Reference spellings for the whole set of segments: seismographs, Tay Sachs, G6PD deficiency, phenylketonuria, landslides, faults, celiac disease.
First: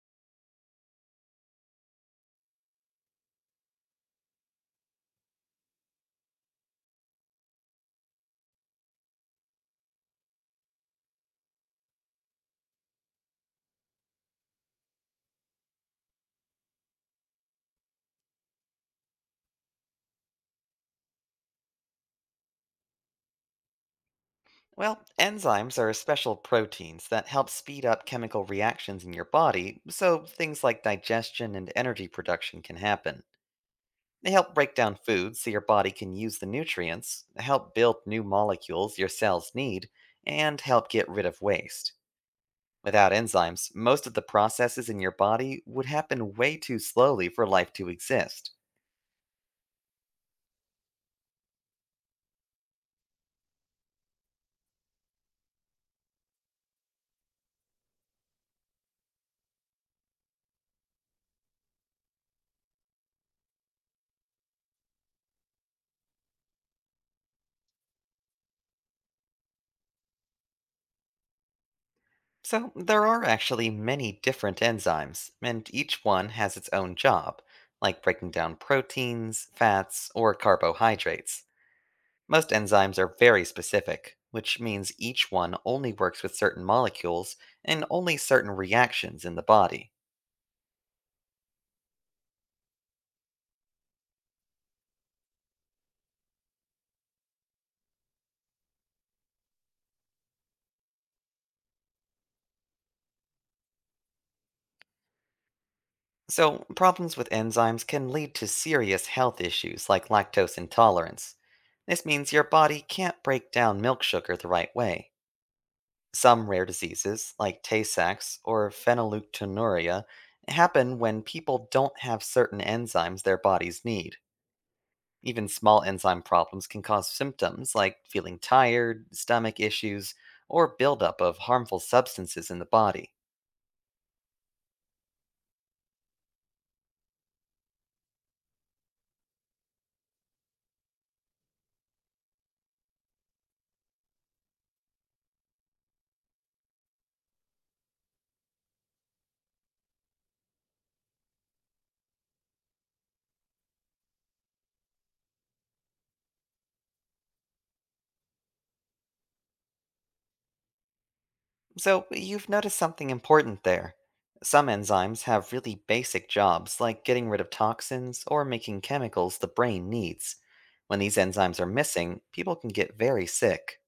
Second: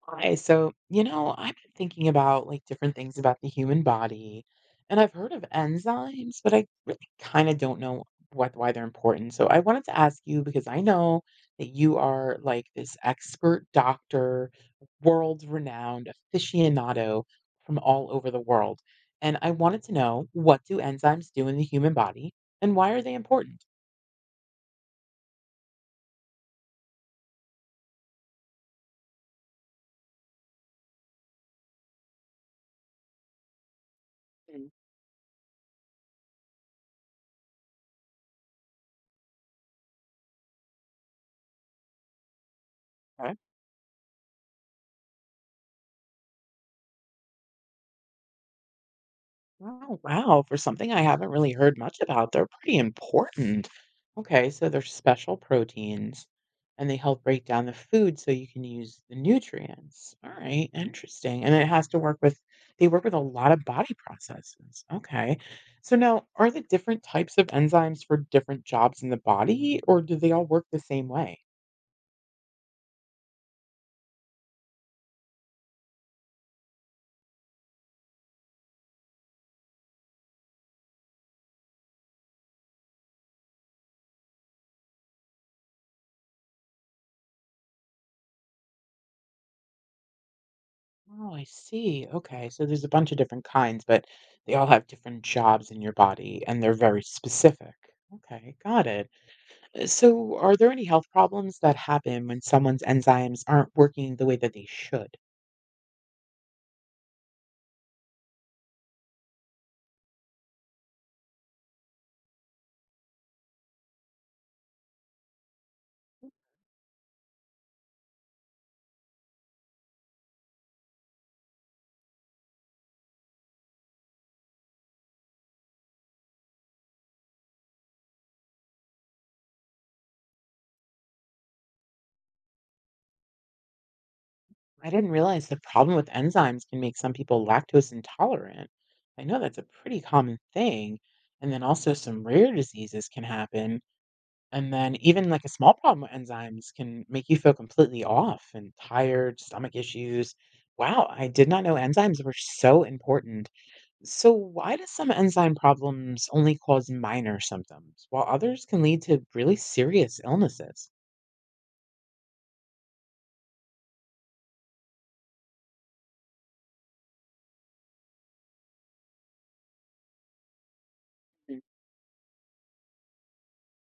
Hi. I've been thinking about like different things about the human body, and I've heard of enzymes, but I really kind of don't know what why they're important. So, I wanted to ask you because I know that you are like this expert doctor, world-renowned aficionado from all over the world. And I wanted to know, what do enzymes do in the human body and why are they important? Well, enzymes are special proteins that help speed up chemical reactions in your body so things like digestion and energy production can happen. They help break down food so your body can use the nutrients, help build new molecules your cells need, and help get rid of waste. Without Mm. enzymes, most of the processes in your body would happen way too slowly for life to exist. Oh, wow. For something I haven't really heard much about, they're pretty important. Okay, so they're special proteins and they help break down the food so you can use the nutrients. All right, interesting. And it has to work with, they work with a lot of body processes. Okay. So now, are the different types of enzymes for different jobs in the body, or do they all work the same way? So, there are actually many different enzymes, and each one has its own job, like breaking down proteins, fats, or carbohydrates. Most enzymes are very specific, which means each one only works with certain molecules and only certain reactions in the body. Oh, I see. Okay. So there's a bunch of different kinds, but they all have different jobs in your body and they're very specific. Okay, got it. So are there any health problems that happen when someone's enzymes aren't working the way that they should? So, problems with enzymes can lead to serious health issues like lactose intolerance. This means your body can't break down milk sugar the right way. Some rare diseases, like Tay Sachs or phenylketonuria, happen when people don't have certain enzymes their bodies need. Even small enzyme problems can cause symptoms like feeling tired, stomach issues, or buildup of harmful substances in the body. I didn't realize the problem with enzymes can make some people lactose intolerant. I know that's a pretty common thing. And then also some rare diseases can happen. And then even like a small problem with enzymes can make you feel completely off and tired, stomach issues. Wow, I did not know enzymes were so important. So, why do some enzyme problems only cause minor symptoms, while others can lead to really serious illnesses? So, you've noticed something important there. Some enzymes have really basic jobs like getting rid of toxins or making chemicals the brain needs. When these enzymes Mm. are missing, people can get very sick.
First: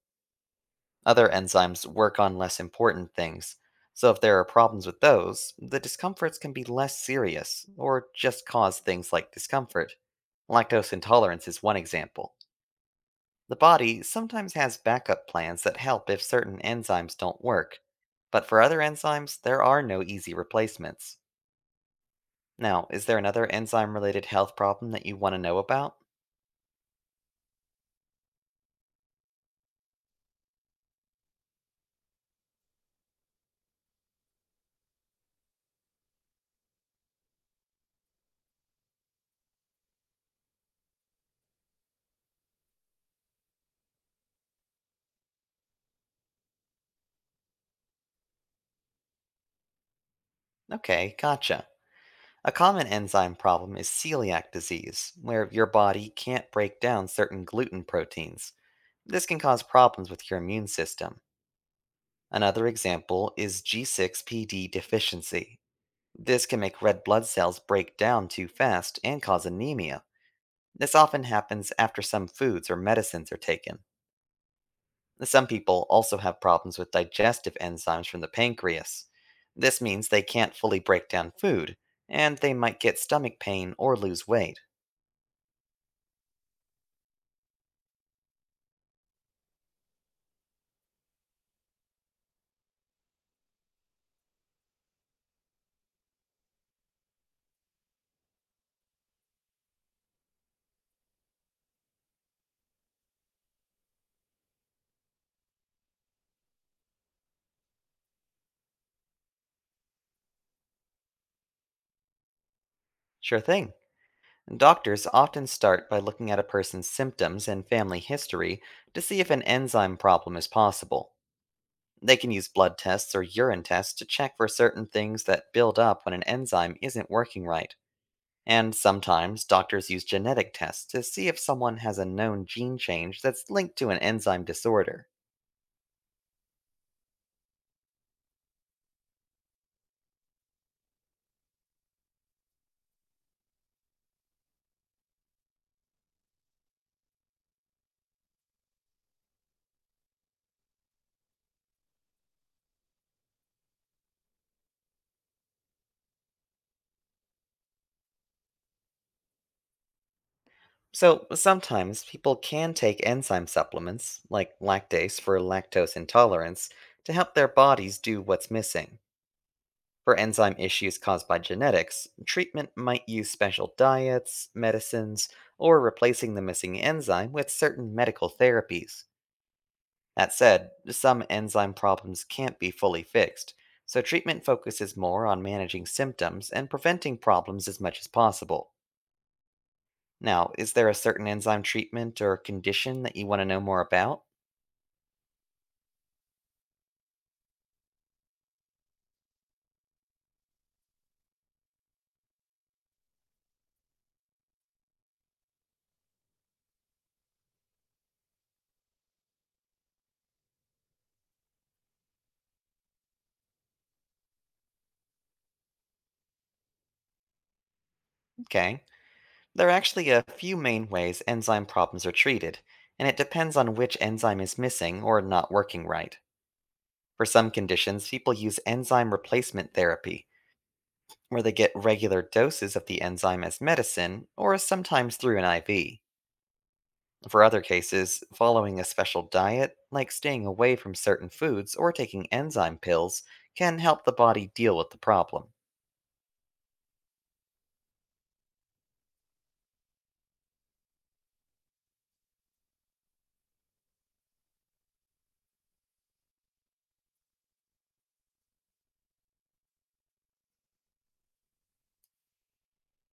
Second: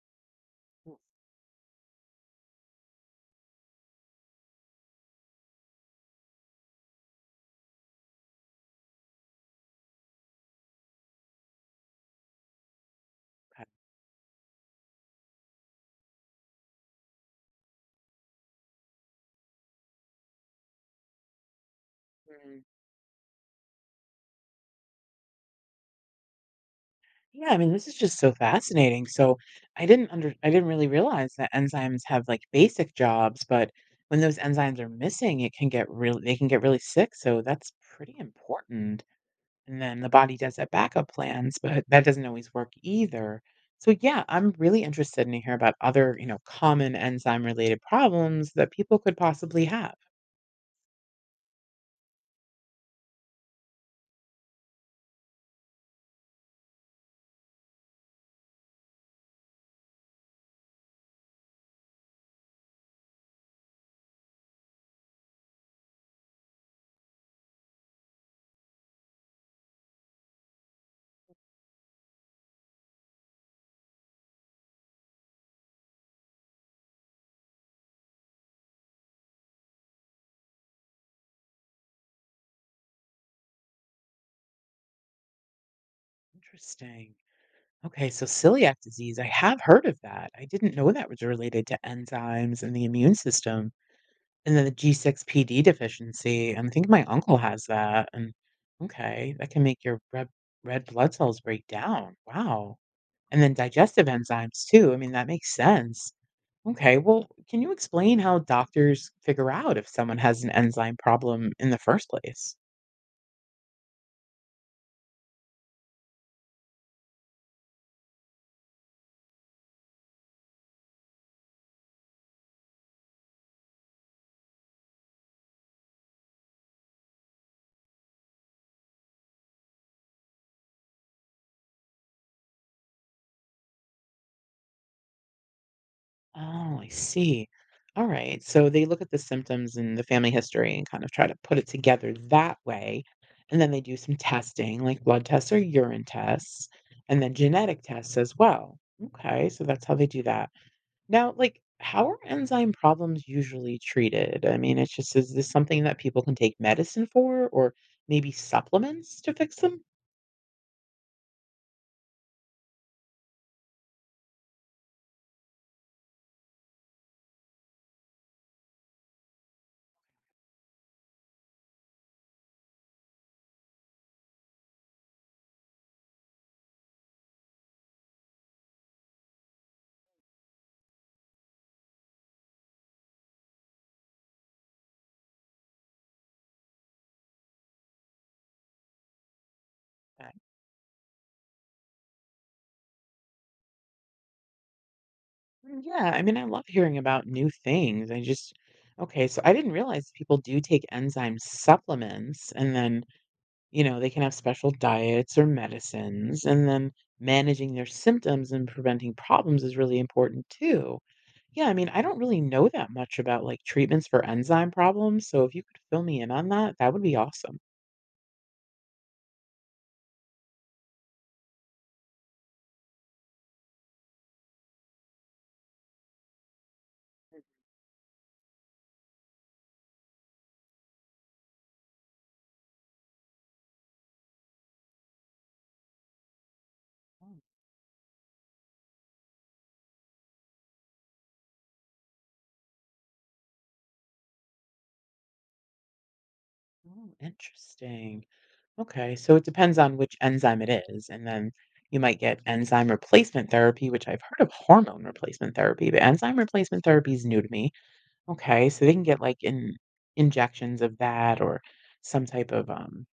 Ooh, Other enzymes work on less important things, so if there are problems with those, the discomforts can be less serious or just cause things like discomfort. Lactose intolerance is one example. The okay. body sometimes has backup plans that help if certain enzymes don't work, but for other enzymes, there are no easy replacements. Mm. Now, is there another enzyme related health problem that you want to know about? Yeah, I mean, this is just so fascinating. So, I didn't really realize that enzymes have like basic jobs, but when those enzymes are missing, it can get really they can get really sick. So, that's pretty important. And then the body does have backup plans, but that doesn't always work either. So yeah, I'm really interested to hear about other, you know, common enzyme related problems that people could possibly have. Okay, gotcha. A common enzyme problem is celiac disease, where your body can't break down certain gluten proteins. This can cause problems with your immune system. Another example is G6PD deficiency. This can make red blood cells break down too fast and cause anemia. This often happens after some foods or medicines are taken. Some people also have problems with digestive enzymes from the pancreas. This means they can't fully break down food, and they might get stomach pain or lose weight. Interesting. Okay, so celiac disease, I have heard of that. I didn't know that was related to enzymes and the immune system. And then the G6PD deficiency, and I think my uncle has that. And okay, that can make your red blood cells break down. Wow. And then digestive enzymes too. I mean, that makes sense. Okay, well, can you explain how doctors figure out if someone has an enzyme problem in the first place? Sure thing. Doctors often start by looking at a person's symptoms and family history to see if an enzyme problem is possible. They can use blood tests or urine tests to check for certain things that build up when an enzyme isn't working right. And sometimes doctors use genetic tests to see if someone has a known gene change that's linked to an enzyme disorder. Oh, I see. All right. So they look at the symptoms and the family history and kind of try to put it together that way. And then they do some testing, like blood tests or urine tests, and then genetic tests as well. Okay, so that's how they do that. Now, like, how are enzyme problems usually treated? I mean, is this something that people can take medicine for or maybe supplements to fix them? So sometimes people can take enzyme supplements, like lactase for lactose intolerance, to help their bodies do what's missing. For enzyme issues caused by genetics, treatment might use special diets, medicines, or replacing the missing enzyme with certain medical therapies. That said, some enzyme problems can't be fully fixed, so treatment focuses more on managing symptoms and preventing problems as much as possible. Now, is there a certain enzyme treatment or condition that you want to know more about? Mm, yeah, I mean, I love hearing about new things. I just, okay, so I didn't realize people do take enzyme supplements and then, you know, they can have special diets or medicines. And then managing their symptoms and preventing problems is really important too. Yeah, I mean, I don't really know that much about like treatments for enzyme problems. So if you could fill me in on that, that would be awesome. Okay. There are actually a few main ways enzyme problems are treated, and it depends on which enzyme is missing or not working right. For some conditions, people use enzyme replacement therapy, where they get regular doses of the enzyme as medicine or sometimes through an IV. For other cases, following a special diet, like staying away from certain foods or taking enzyme pills, can help the body deal with the problem. Oh, interesting. Okay, so it depends on which enzyme it is. And then you might get enzyme replacement therapy, which I've heard of hormone replacement therapy, but enzyme replacement therapy is new to me. Okay, so they can get like in injections of that or some type of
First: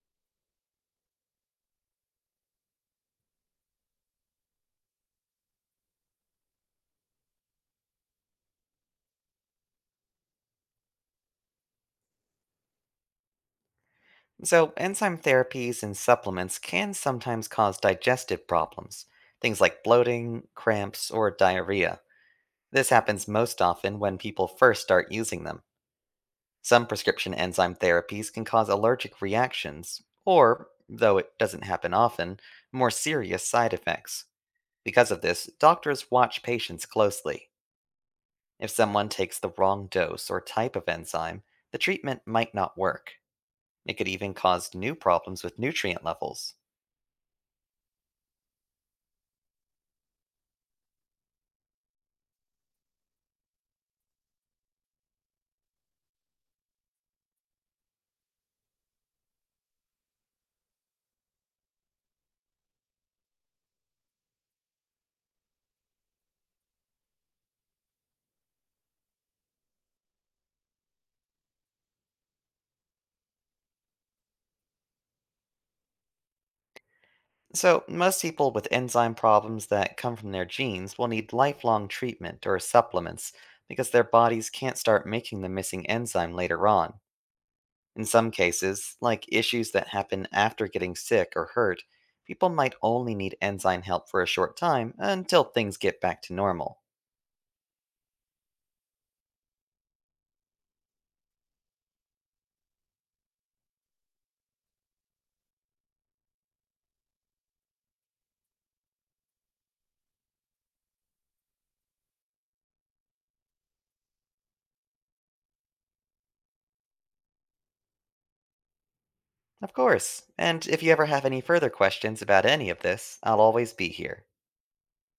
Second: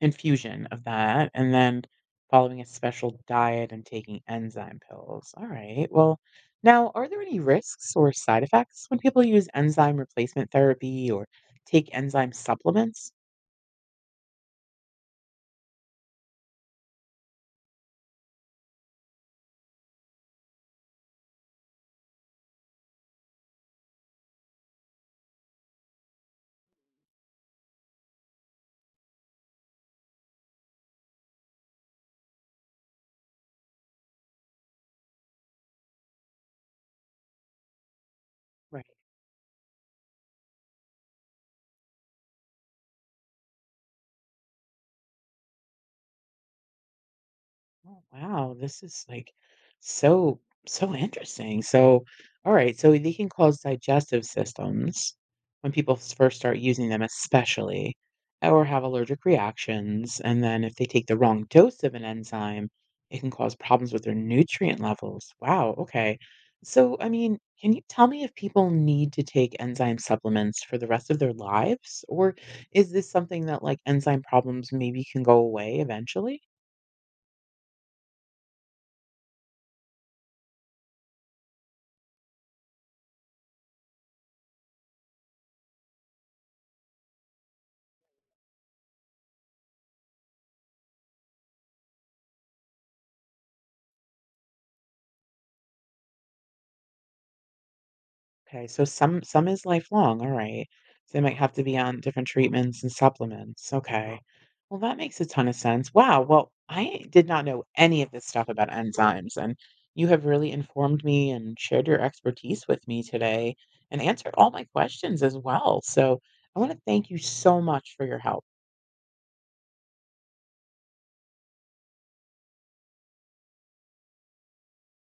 infusion of that. And then following a special diet and taking enzyme pills. All right, well, now are there any risks or side effects when people use enzyme replacement therapy or take enzyme supplements? So, enzyme therapies and supplements can sometimes cause digestive problems, things like bloating, cramps, or diarrhea. This happens most often when people first start using them. Some prescription enzyme therapies can cause allergic reactions, or, though it doesn't happen often, more serious side effects. Because of this, doctors watch patients closely. If someone takes the wrong dose or type of enzyme, the treatment might not work. It could even cause new problems with nutrient levels. Oh, wow, this is like so so interesting. So, all right, so they can cause digestive systems when people first start using them, especially, or have allergic reactions. And then if they take the wrong dose of an enzyme, it can cause problems with their nutrient levels. Wow, okay. So, I mean, can you tell me if people need to take enzyme supplements for the rest of their lives, or is this something that like enzyme problems maybe can go away eventually? So, most people with enzyme problems that come from their genes will need lifelong treatment or supplements because their bodies can't start making the missing enzyme later on. In some cases, like issues that happen after getting sick or hurt, people might only need enzyme help for a short time until things get back to normal. Okay, so some is lifelong, all right. So they might have to be on different treatments and supplements. Okay. Well, that makes a ton of sense. Wow. Well, I did not know any of this stuff about enzymes, and you have really informed me and shared your expertise with me today and answered all my questions as well. So I want to thank you so much for your help. Of course, and if you ever have any further questions about any of this, I'll always be here.